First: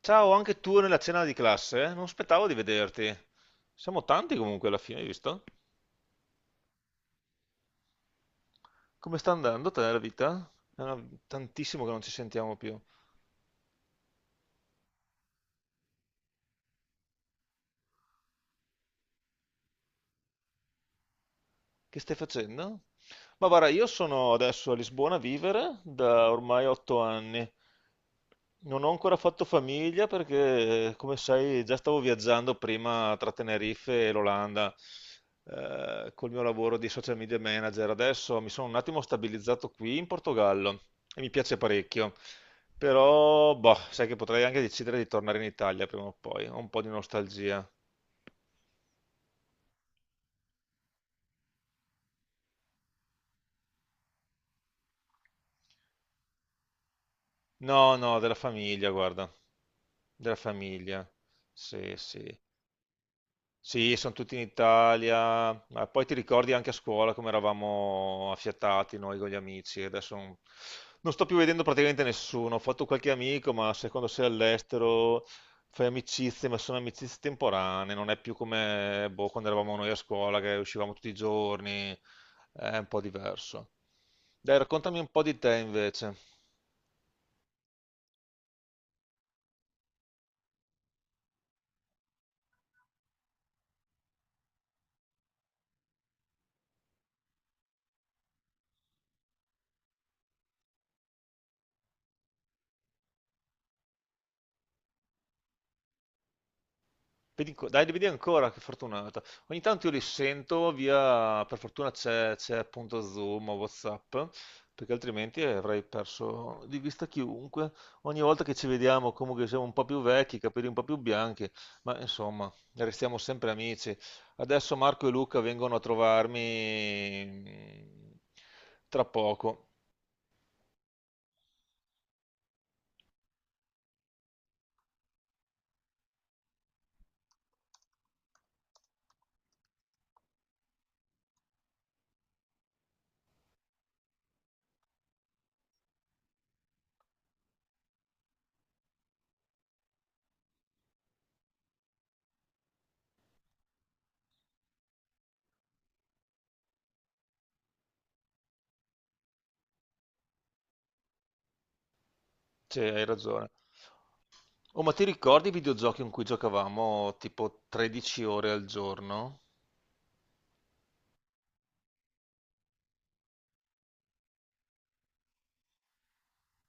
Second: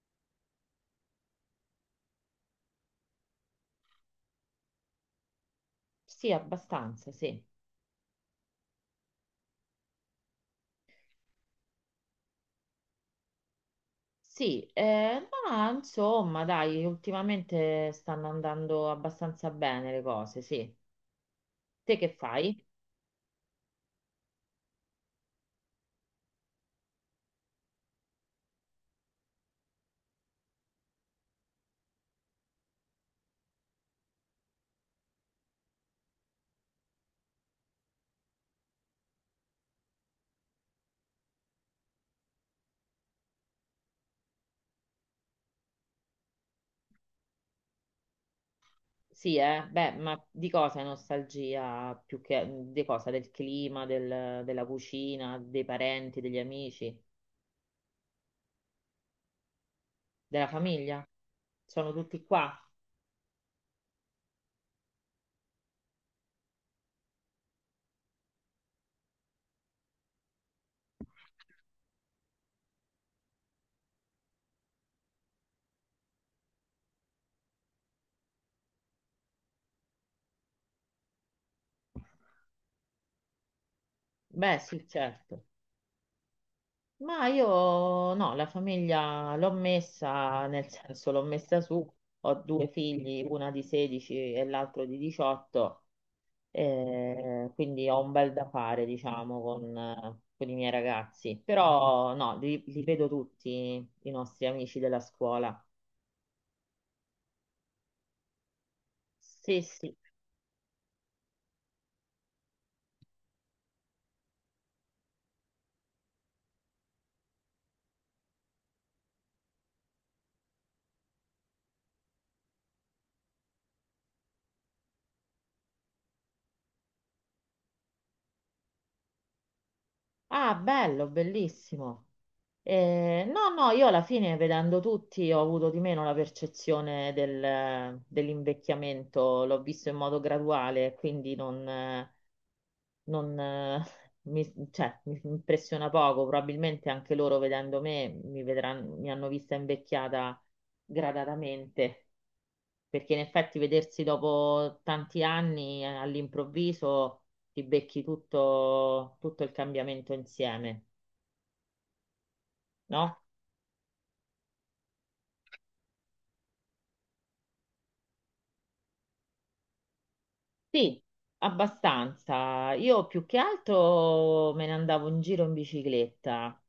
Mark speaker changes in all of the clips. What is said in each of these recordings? Speaker 1: Ciao, anche tu nella cena di classe? Non aspettavo di vederti. Siamo tanti comunque alla fine, hai visto?
Speaker 2: Sì, abbastanza, sì.
Speaker 1: Come sta andando te la vita? È tantissimo che non ci sentiamo più.
Speaker 2: Sì, ma insomma, dai, ultimamente stanno andando abbastanza bene le cose, sì. Te
Speaker 1: Che
Speaker 2: che
Speaker 1: stai
Speaker 2: fai?
Speaker 1: facendo? Ma guarda, io sono adesso a Lisbona a vivere da ormai otto anni. Non ho ancora fatto famiglia perché, come sai, già stavo viaggiando prima tra Tenerife e l'Olanda col mio lavoro di social media manager. Adesso mi sono un attimo stabilizzato qui in Portogallo e mi piace parecchio. Però, boh, sai che potrei anche decidere di tornare in Italia prima o poi. Ho un po' di nostalgia.
Speaker 2: Sì, beh, ma di cosa è nostalgia più che di cosa? Del clima, della cucina, dei parenti, degli amici,
Speaker 1: No, no, della famiglia, guarda. Della
Speaker 2: della famiglia?
Speaker 1: famiglia.
Speaker 2: Sono
Speaker 1: Sì,
Speaker 2: tutti
Speaker 1: sì.
Speaker 2: qua?
Speaker 1: Sì, sono tutti in Italia, ma poi ti ricordi anche a scuola come eravamo affiatati noi con gli amici, adesso non sto più vedendo praticamente nessuno, ho fatto qualche amico, ma se quando sei all'estero fai amicizie, ma sono amicizie temporanee, non è più come boh, quando eravamo noi a scuola che uscivamo tutti i giorni, è un po' diverso. Dai,
Speaker 2: Beh, sì,
Speaker 1: raccontami un po' di
Speaker 2: certo.
Speaker 1: te invece.
Speaker 2: Ma io no, la famiglia l'ho messa, nel senso l'ho messa su, ho due figli, una di 16 e l'altro di 18, quindi ho un bel da fare, diciamo, con i miei ragazzi. Però no, li vedo tutti i nostri amici della scuola.
Speaker 1: Dai, vedi ancora, che fortunata.
Speaker 2: Sì,
Speaker 1: Ogni tanto io
Speaker 2: sì.
Speaker 1: li sento via, per fortuna c'è appunto Zoom o WhatsApp, perché altrimenti avrei perso di vista chiunque. Ogni volta che ci vediamo, comunque siamo un po' più vecchi, i capelli un po' più bianchi, ma insomma, restiamo sempre amici. Adesso Marco e Luca vengono a trovarmi tra poco,
Speaker 2: Ah, bello, bellissimo. No, no, io alla fine vedendo tutti ho avuto di meno la percezione dell'invecchiamento, l'ho visto in modo graduale, quindi non, cioè, mi impressiona poco, probabilmente anche loro vedendo me mi vedranno, mi hanno vista invecchiata gradatamente, perché in effetti vedersi dopo tanti anni all'improvviso ti becchi tutto tutto il cambiamento insieme,
Speaker 1: cioè, hai
Speaker 2: no?
Speaker 1: ragione. Oh, ma ti ricordi i videogiochi in cui giocavamo tipo 13 ore al giorno?
Speaker 2: Sì, abbastanza. Io più che altro me ne andavo in giro in bicicletta.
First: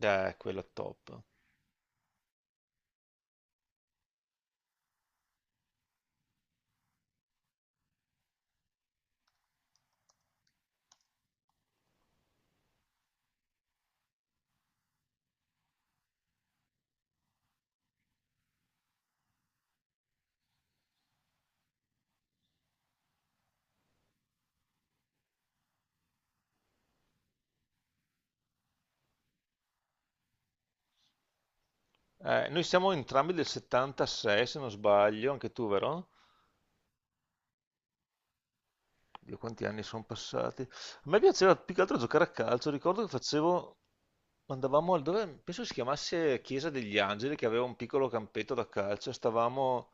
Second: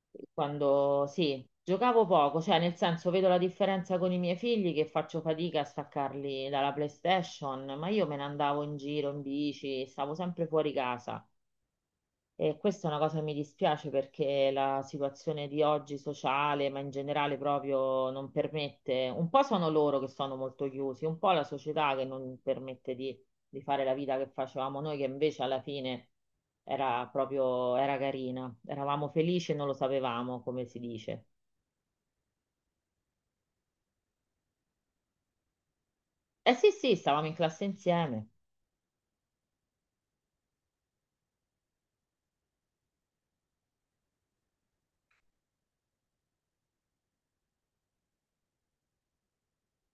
Speaker 1: Quello
Speaker 2: Quando
Speaker 1: top.
Speaker 2: sì, giocavo poco, cioè nel senso vedo la differenza con i miei figli che faccio fatica a staccarli dalla PlayStation, ma io me ne andavo in giro in bici, stavo sempre fuori casa. E questa è una cosa che mi dispiace perché la situazione di oggi sociale, ma in generale proprio non permette, un po' sono loro che sono molto chiusi, un po' la società che non permette di fare la vita che facevamo noi, che invece alla fine era proprio, era carina, eravamo felici e non lo sapevamo, come si dice.
Speaker 1: Noi siamo entrambi del '76, se non sbaglio, anche tu, vero?
Speaker 2: Eh sì, sì, stavamo in classe insieme.
Speaker 1: Dio, quanti anni sono passati. A me piaceva più che altro giocare a calcio. Ricordo che facevo, andavamo al dove, penso si chiamasse Chiesa degli Angeli, che aveva un piccolo campetto da calcio. Stavamo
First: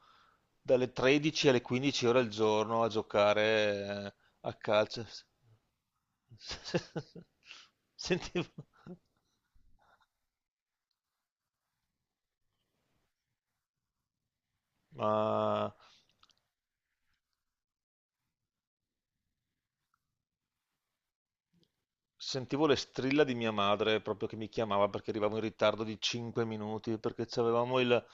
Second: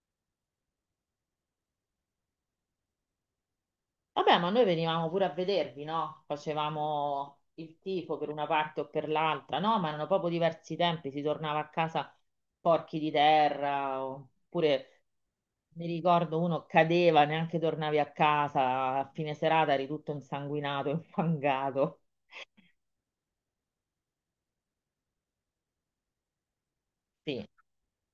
Speaker 1: dalle 13 alle 15 ore al giorno a giocare
Speaker 2: Vabbè, ma
Speaker 1: a
Speaker 2: noi
Speaker 1: calcio.
Speaker 2: venivamo pure a vedervi, no? Facevamo il tifo per una
Speaker 1: Sentivo,
Speaker 2: parte o per l'altra, no? Ma erano proprio diversi tempi, si tornava a casa porchi di terra, oppure
Speaker 1: ma
Speaker 2: mi ricordo uno cadeva, neanche tornavi a casa, a fine serata eri tutto insanguinato, infangato.
Speaker 1: Sentivo le strilla di mia madre proprio che mi chiamava perché arrivavo in ritardo di 5 minuti perché
Speaker 2: Sì.
Speaker 1: avevamo il,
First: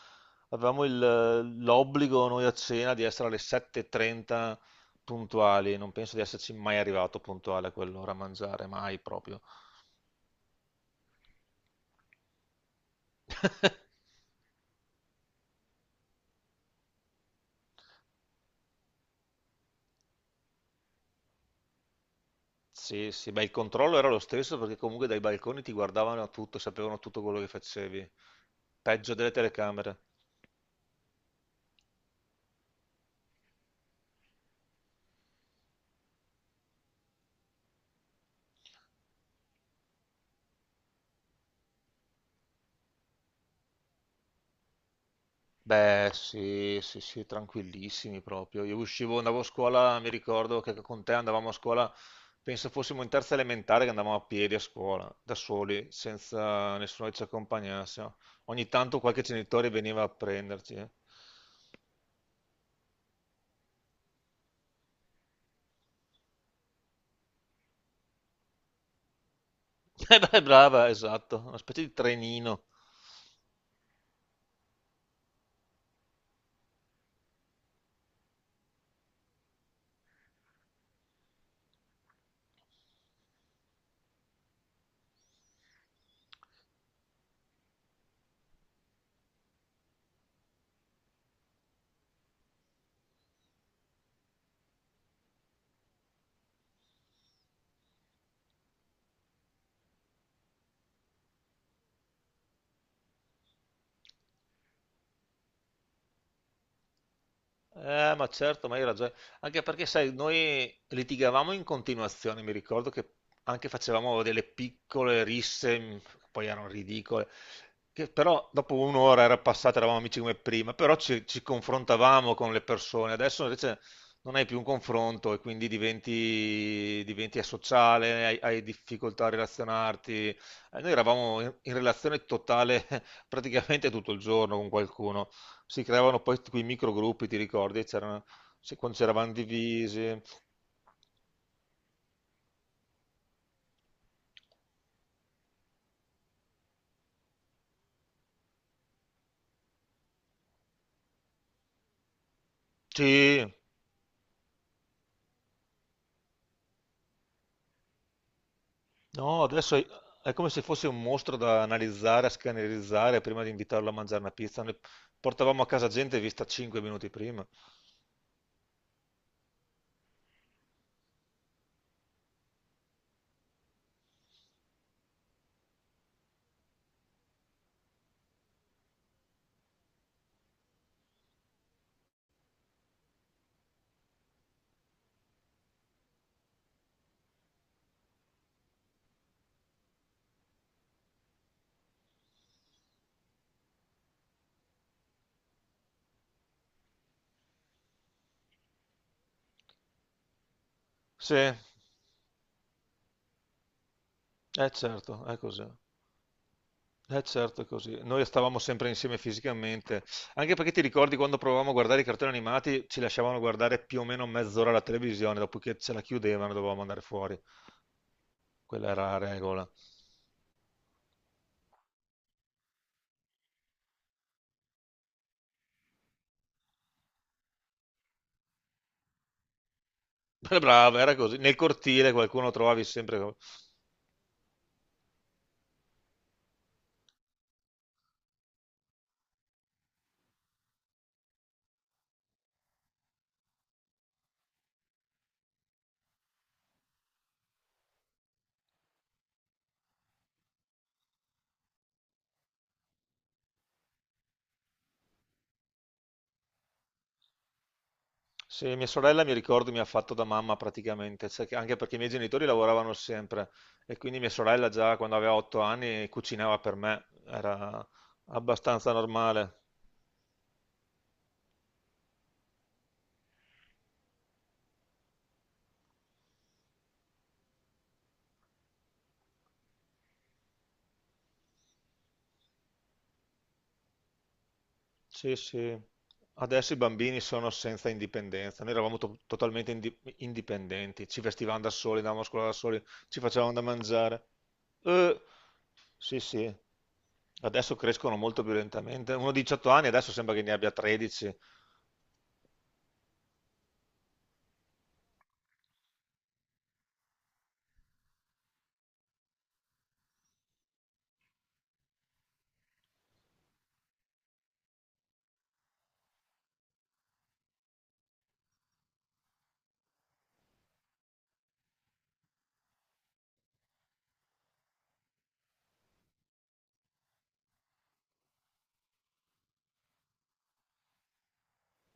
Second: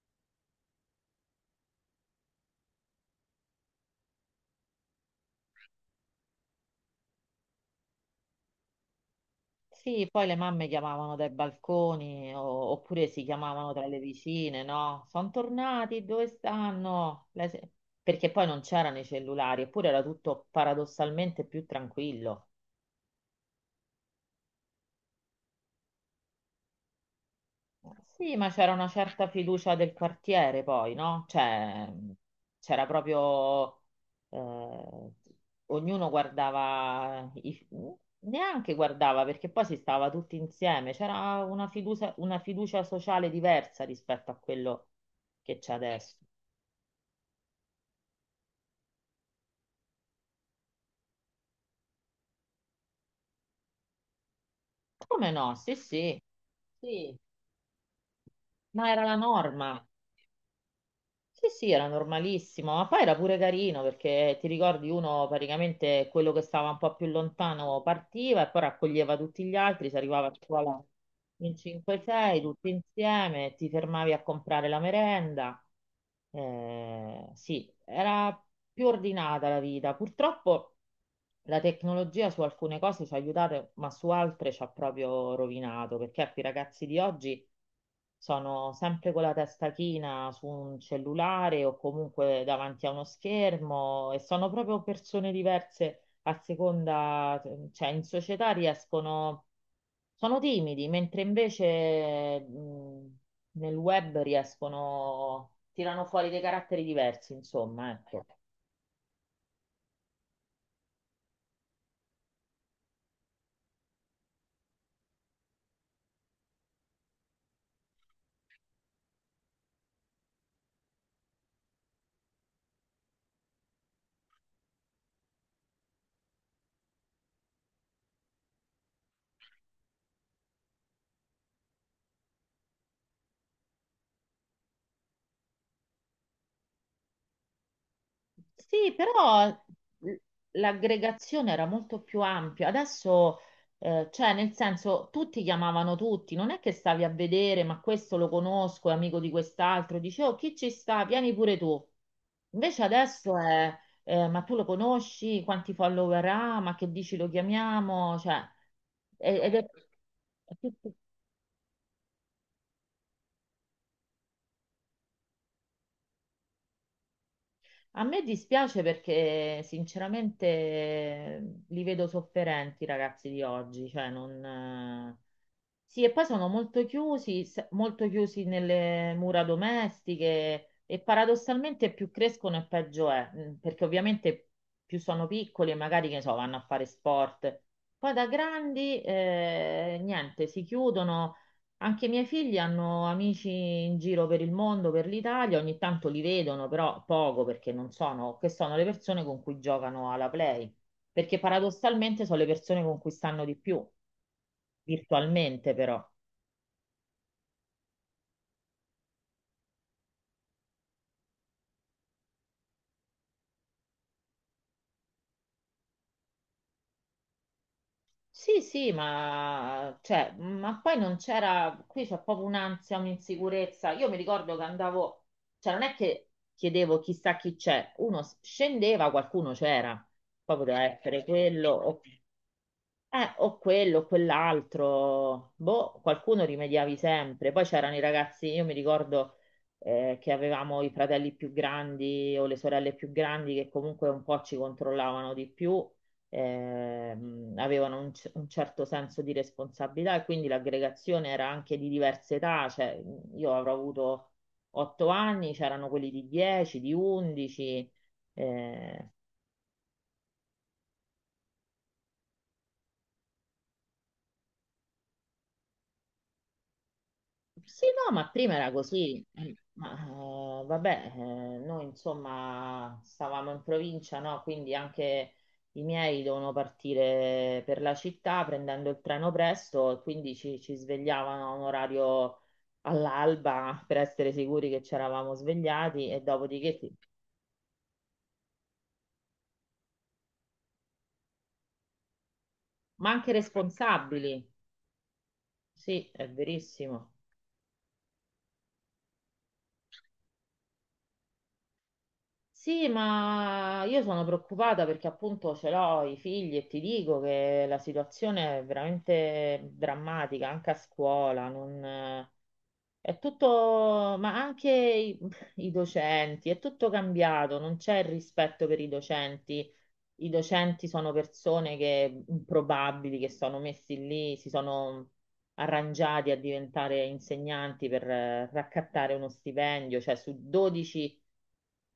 Speaker 1: avevamo il- l'obbligo noi a cena di essere alle 7:30 puntuali. Non penso di esserci mai arrivato puntuale a quell'ora a mangiare, mai proprio.
Speaker 2: Sì, poi le mamme chiamavano dai balconi oppure si chiamavano tra le vicine, no? Sono tornati, dove stanno? Le se- Perché poi non c'erano i cellulari, eppure era tutto paradossalmente più tranquillo.
Speaker 1: Sì, sì, beh, il controllo era lo stesso perché comunque dai balconi ti guardavano tutto, sapevano tutto quello che facevi.
Speaker 2: Sì, ma c'era una
Speaker 1: Peggio
Speaker 2: certa
Speaker 1: delle
Speaker 2: fiducia del
Speaker 1: telecamere.
Speaker 2: quartiere poi, no? Cioè, c'era proprio, eh, ognuno guardava, neanche guardava perché poi si stava tutti insieme. C'era una fiducia sociale diversa rispetto a quello che c'è
Speaker 1: Beh,
Speaker 2: adesso.
Speaker 1: sì, sì, sì, tranquillissimi proprio. Io uscivo, andavo a scuola, mi ricordo che con te andavamo a scuola, penso fossimo in terza elementare che andavamo a piedi a scuola,
Speaker 2: Come
Speaker 1: da
Speaker 2: no? Sì,
Speaker 1: soli,
Speaker 2: sì,
Speaker 1: senza nessuno
Speaker 2: sì,
Speaker 1: che ci accompagnasse, no? Ogni
Speaker 2: ma
Speaker 1: tanto
Speaker 2: era la
Speaker 1: qualche genitore
Speaker 2: norma.
Speaker 1: veniva a prenderci. Eh.
Speaker 2: Sì, sì, era normalissimo, ma poi era pure carino perché ti ricordi uno praticamente quello che stava un po' più lontano partiva e poi raccoglieva tutti gli altri, si arrivava a
Speaker 1: Beh,
Speaker 2: scuola
Speaker 1: brava, esatto,
Speaker 2: in
Speaker 1: una specie di
Speaker 2: 5-6
Speaker 1: trenino.
Speaker 2: tutti insieme, ti fermavi a comprare la merenda. Sì, era più ordinata la vita. Purtroppo la tecnologia su alcune cose ci ha aiutato, ma su altre ci ha proprio rovinato, perché ecco, i ragazzi di oggi sono sempre con la testa china su un cellulare o comunque davanti a uno schermo e sono proprio persone diverse a seconda, cioè in società riescono, sono timidi, mentre invece nel web riescono, tirano fuori dei caratteri diversi, insomma, ecco.
Speaker 1: Ma certo, ma hai ragione. Anche perché, sai, noi litigavamo in continuazione, mi ricordo che anche facevamo delle piccole risse, poi erano ridicole, che però dopo un'ora era passata, eravamo amici come prima, però ci confrontavamo con le persone. Adesso invece non hai più un confronto e quindi diventi asociale, hai difficoltà a relazionarti. Noi eravamo in relazione totale praticamente tutto il giorno con qualcuno. Si creavano poi quei microgruppi, ti ricordi? C'erano,
Speaker 2: Sì,
Speaker 1: quando c'eravamo
Speaker 2: però
Speaker 1: divisi.
Speaker 2: l'aggregazione era molto più ampia. Adesso, cioè, nel senso, tutti chiamavano tutti, non è che stavi a vedere, ma questo lo conosco, è amico di quest'altro, dicevo, chi ci sta? Vieni pure tu. Invece adesso
Speaker 1: Sì,
Speaker 2: è, ma tu lo conosci? Quanti follower ha? Ma che dici lo chiamiamo? Cioè, e-
Speaker 1: no,
Speaker 2: ed è...
Speaker 1: adesso è come se fosse un mostro da analizzare, a scannerizzare prima di invitarlo a mangiare una pizza. Noi portavamo a casa gente vista 5 minuti prima.
Speaker 2: A me dispiace perché sinceramente li vedo sofferenti i ragazzi di oggi, cioè non. Sì, e poi sono molto chiusi, molto chiusi nelle mura domestiche e paradossalmente più crescono e peggio è, perché ovviamente più sono piccoli e magari, che ne so, vanno a fare sport. Poi da grandi, niente, si chiudono anche i miei figli hanno amici in giro per il mondo, per l'Italia, ogni tanto li vedono, però poco perché non sono, che sono le persone con cui giocano alla Play,
Speaker 1: Sì,
Speaker 2: perché
Speaker 1: è
Speaker 2: paradossalmente sono le persone con cui stanno di più,
Speaker 1: certo, è così.
Speaker 2: virtualmente però.
Speaker 1: Eh certo, così. Noi stavamo sempre insieme fisicamente, anche perché ti ricordi quando provavamo a guardare i cartoni animati, ci lasciavano guardare più o meno mezz'ora la televisione, dopodiché ce la chiudevano, dovevamo andare fuori.
Speaker 2: Sì,
Speaker 1: Quella
Speaker 2: sì,
Speaker 1: era la regola.
Speaker 2: ma, cioè, ma poi non c'era, qui c'è proprio un'ansia, un'insicurezza. Io mi ricordo che andavo, cioè non è che chiedevo chissà chi c'è, uno scendeva, qualcuno c'era, poi poteva
Speaker 1: Brava, era
Speaker 2: essere
Speaker 1: così. Nel
Speaker 2: quello, o
Speaker 1: cortile qualcuno trovavi sempre.
Speaker 2: Eh, o quello, o quell'altro, boh, qualcuno rimediavi sempre. Poi c'erano i ragazzi, io mi ricordo che avevamo i fratelli più grandi o le sorelle più grandi che comunque un po' ci controllavano di più, avevano un certo senso di responsabilità e quindi l'aggregazione era anche di diverse età, cioè io avrò avuto 8 anni, c'erano quelli di 10, di 11.
Speaker 1: Sì, mia sorella mi ricordo mi ha fatto da mamma praticamente, anche perché i miei genitori lavoravano sempre e quindi mia sorella già quando aveva otto anni cucinava per me,
Speaker 2: Sì,
Speaker 1: era
Speaker 2: no, ma prima era
Speaker 1: abbastanza
Speaker 2: così.
Speaker 1: normale.
Speaker 2: Ma vabbè, noi insomma stavamo in provincia, no? Quindi anche i miei dovevano partire per la città prendendo il treno presto e quindi ci svegliavano a un orario all'alba per essere sicuri che ci eravamo
Speaker 1: Sì, sì.
Speaker 2: svegliati e
Speaker 1: Adesso
Speaker 2: dopodiché,
Speaker 1: i
Speaker 2: sì.
Speaker 1: bambini sono senza indipendenza. Noi eravamo totalmente indipendenti, ci vestivamo da soli, andavamo a scuola da soli,
Speaker 2: Ma
Speaker 1: ci
Speaker 2: anche
Speaker 1: facevamo da mangiare.
Speaker 2: responsabili.
Speaker 1: Eh,
Speaker 2: Sì,
Speaker 1: sì,
Speaker 2: è
Speaker 1: sì.
Speaker 2: verissimo.
Speaker 1: Adesso crescono molto più lentamente. Uno di 18 anni adesso sembra che ne abbia 13.
Speaker 2: Sì, ma io sono preoccupata perché appunto ce l'ho i figli e ti dico che la situazione è veramente drammatica, anche a scuola, non, è tutto, ma anche i, i docenti, è tutto cambiato, non c'è il rispetto per i docenti. I docenti sono persone che improbabili, che sono messi lì, si sono arrangiati a diventare insegnanti per raccattare uno stipendio, cioè su 12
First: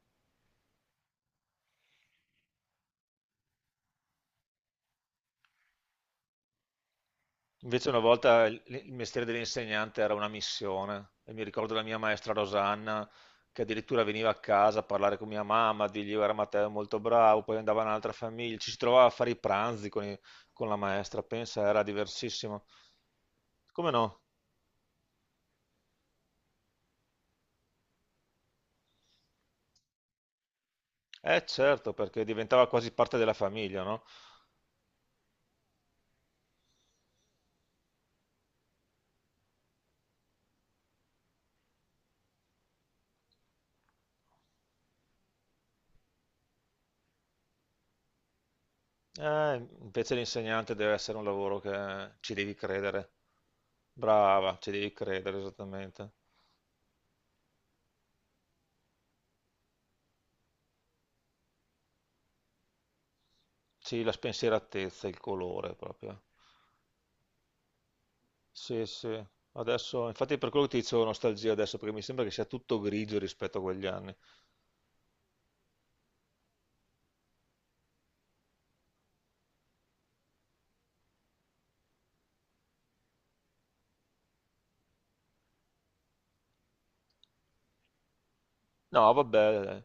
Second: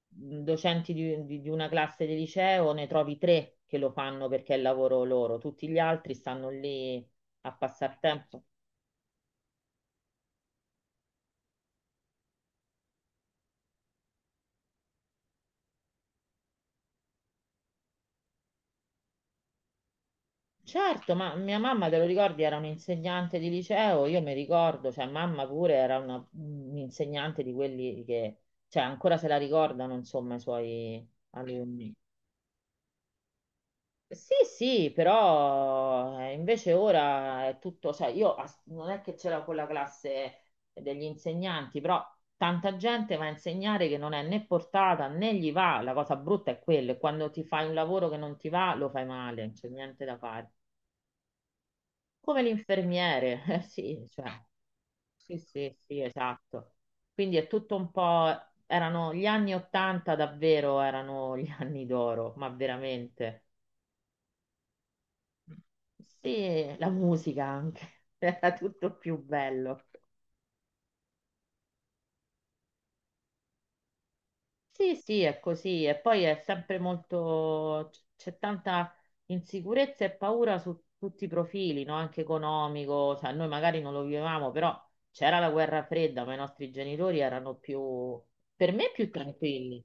Speaker 2: docenti di, di una classe di liceo, ne trovi tre che lo fanno perché è il lavoro loro, tutti gli altri stanno lì a
Speaker 1: Invece
Speaker 2: passare
Speaker 1: una
Speaker 2: tempo.
Speaker 1: volta il mestiere dell'insegnante era una missione e mi ricordo la mia maestra Rosanna che addirittura veniva a casa a parlare con mia mamma, a dirgli era Matteo molto bravo, poi andava in un'altra famiglia, ci si trovava a fare i pranzi con la
Speaker 2: Certo,
Speaker 1: maestra,
Speaker 2: ma mia
Speaker 1: pensa, era
Speaker 2: mamma, te lo ricordi, era
Speaker 1: diversissimo.
Speaker 2: un'insegnante di
Speaker 1: Come
Speaker 2: liceo, io
Speaker 1: no?
Speaker 2: mi ricordo, cioè mamma pure era un'insegnante di quelli che, cioè ancora se la ricordano, insomma, i suoi
Speaker 1: Eh
Speaker 2: alunni.
Speaker 1: certo, perché diventava quasi parte della famiglia, no?
Speaker 2: Sì, sì, però invece ora è tutto, cioè io non è che c'era quella classe degli insegnanti, però tanta gente va a insegnare che non è né portata né gli va, la cosa brutta è quella, e quando ti fai un lavoro che non ti va lo fai male, non
Speaker 1: Eh,
Speaker 2: c'è niente
Speaker 1: invece
Speaker 2: da fare.
Speaker 1: l'insegnante deve essere un lavoro che ci
Speaker 2: Come
Speaker 1: devi credere.
Speaker 2: l'infermiere, sì, cioè,
Speaker 1: Brava, ci devi credere
Speaker 2: sì, sì, sì,
Speaker 1: esattamente.
Speaker 2: esatto. Quindi è tutto un po', erano gli anni Ottanta davvero, erano gli anni d'oro, ma veramente.
Speaker 1: Sì, la spensieratezza, il colore proprio.
Speaker 2: Sì, la musica anche, era
Speaker 1: Sì,
Speaker 2: tutto
Speaker 1: sì.
Speaker 2: più bello.
Speaker 1: Adesso, infatti per quello che ti dicevo nostalgia adesso, perché mi sembra che sia tutto grigio rispetto a quegli anni.
Speaker 2: Sì, sì, è così. E poi è sempre molto, c'è tanta insicurezza e paura su tutti i profili, no? Anche economico. Cioè, noi magari non lo vivevamo, però c'era la guerra fredda, ma i nostri genitori erano più, per me, più
Speaker 1: No, vabbè,
Speaker 2: tranquilli.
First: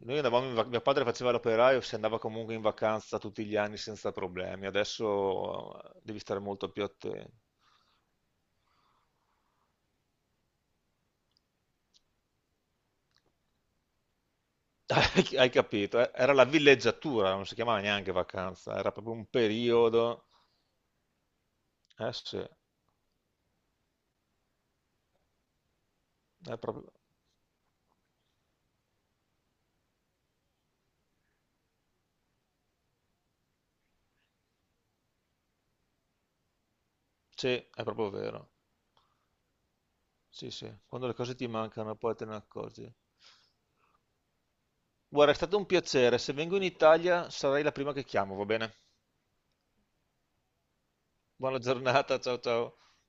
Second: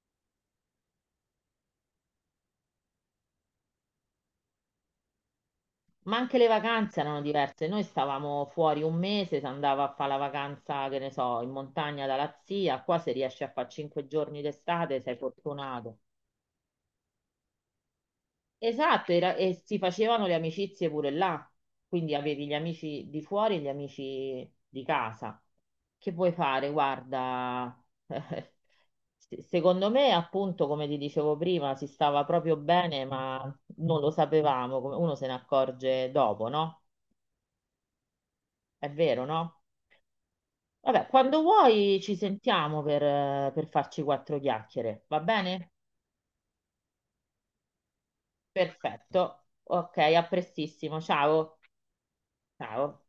Speaker 1: noi andavamo in vacanza, mio padre faceva l'operaio, si andava comunque in vacanza tutti gli anni senza problemi, adesso
Speaker 2: Ma
Speaker 1: devi
Speaker 2: anche
Speaker 1: stare
Speaker 2: le
Speaker 1: molto più
Speaker 2: vacanze erano
Speaker 1: attento.
Speaker 2: diverse. Noi stavamo fuori un mese, si andava a fare la vacanza, che ne so, in montagna dalla zia. Qua se riesci a fare 5 giorni d'estate sei
Speaker 1: Hai
Speaker 2: fortunato.
Speaker 1: capito, eh? Era la villeggiatura, non si chiamava neanche vacanza, era
Speaker 2: Esatto,
Speaker 1: proprio un
Speaker 2: era, e si facevano
Speaker 1: periodo.
Speaker 2: le amicizie pure là.
Speaker 1: Eh
Speaker 2: Quindi
Speaker 1: sì,
Speaker 2: avevi gli amici di fuori e gli amici di casa. Che vuoi fare?
Speaker 1: proprio,
Speaker 2: Guarda, secondo me, appunto, come ti dicevo prima, si stava proprio bene, ma non lo sapevamo. Uno se ne accorge dopo, no?
Speaker 1: sì, è proprio vero.
Speaker 2: È vero, no?
Speaker 1: Sì, sì,
Speaker 2: Vabbè,
Speaker 1: quando le cose
Speaker 2: quando
Speaker 1: ti mancano
Speaker 2: vuoi
Speaker 1: poi
Speaker 2: ci
Speaker 1: te ne
Speaker 2: sentiamo
Speaker 1: accorgi.
Speaker 2: per farci quattro chiacchiere, va
Speaker 1: Guarda, è stato un
Speaker 2: bene?
Speaker 1: piacere. Se vengo in Italia sarai la prima che chiamo, va bene?
Speaker 2: Perfetto. Ok, a prestissimo. Ciao.
Speaker 1: Buona giornata, ciao ciao.
Speaker 2: Ciao.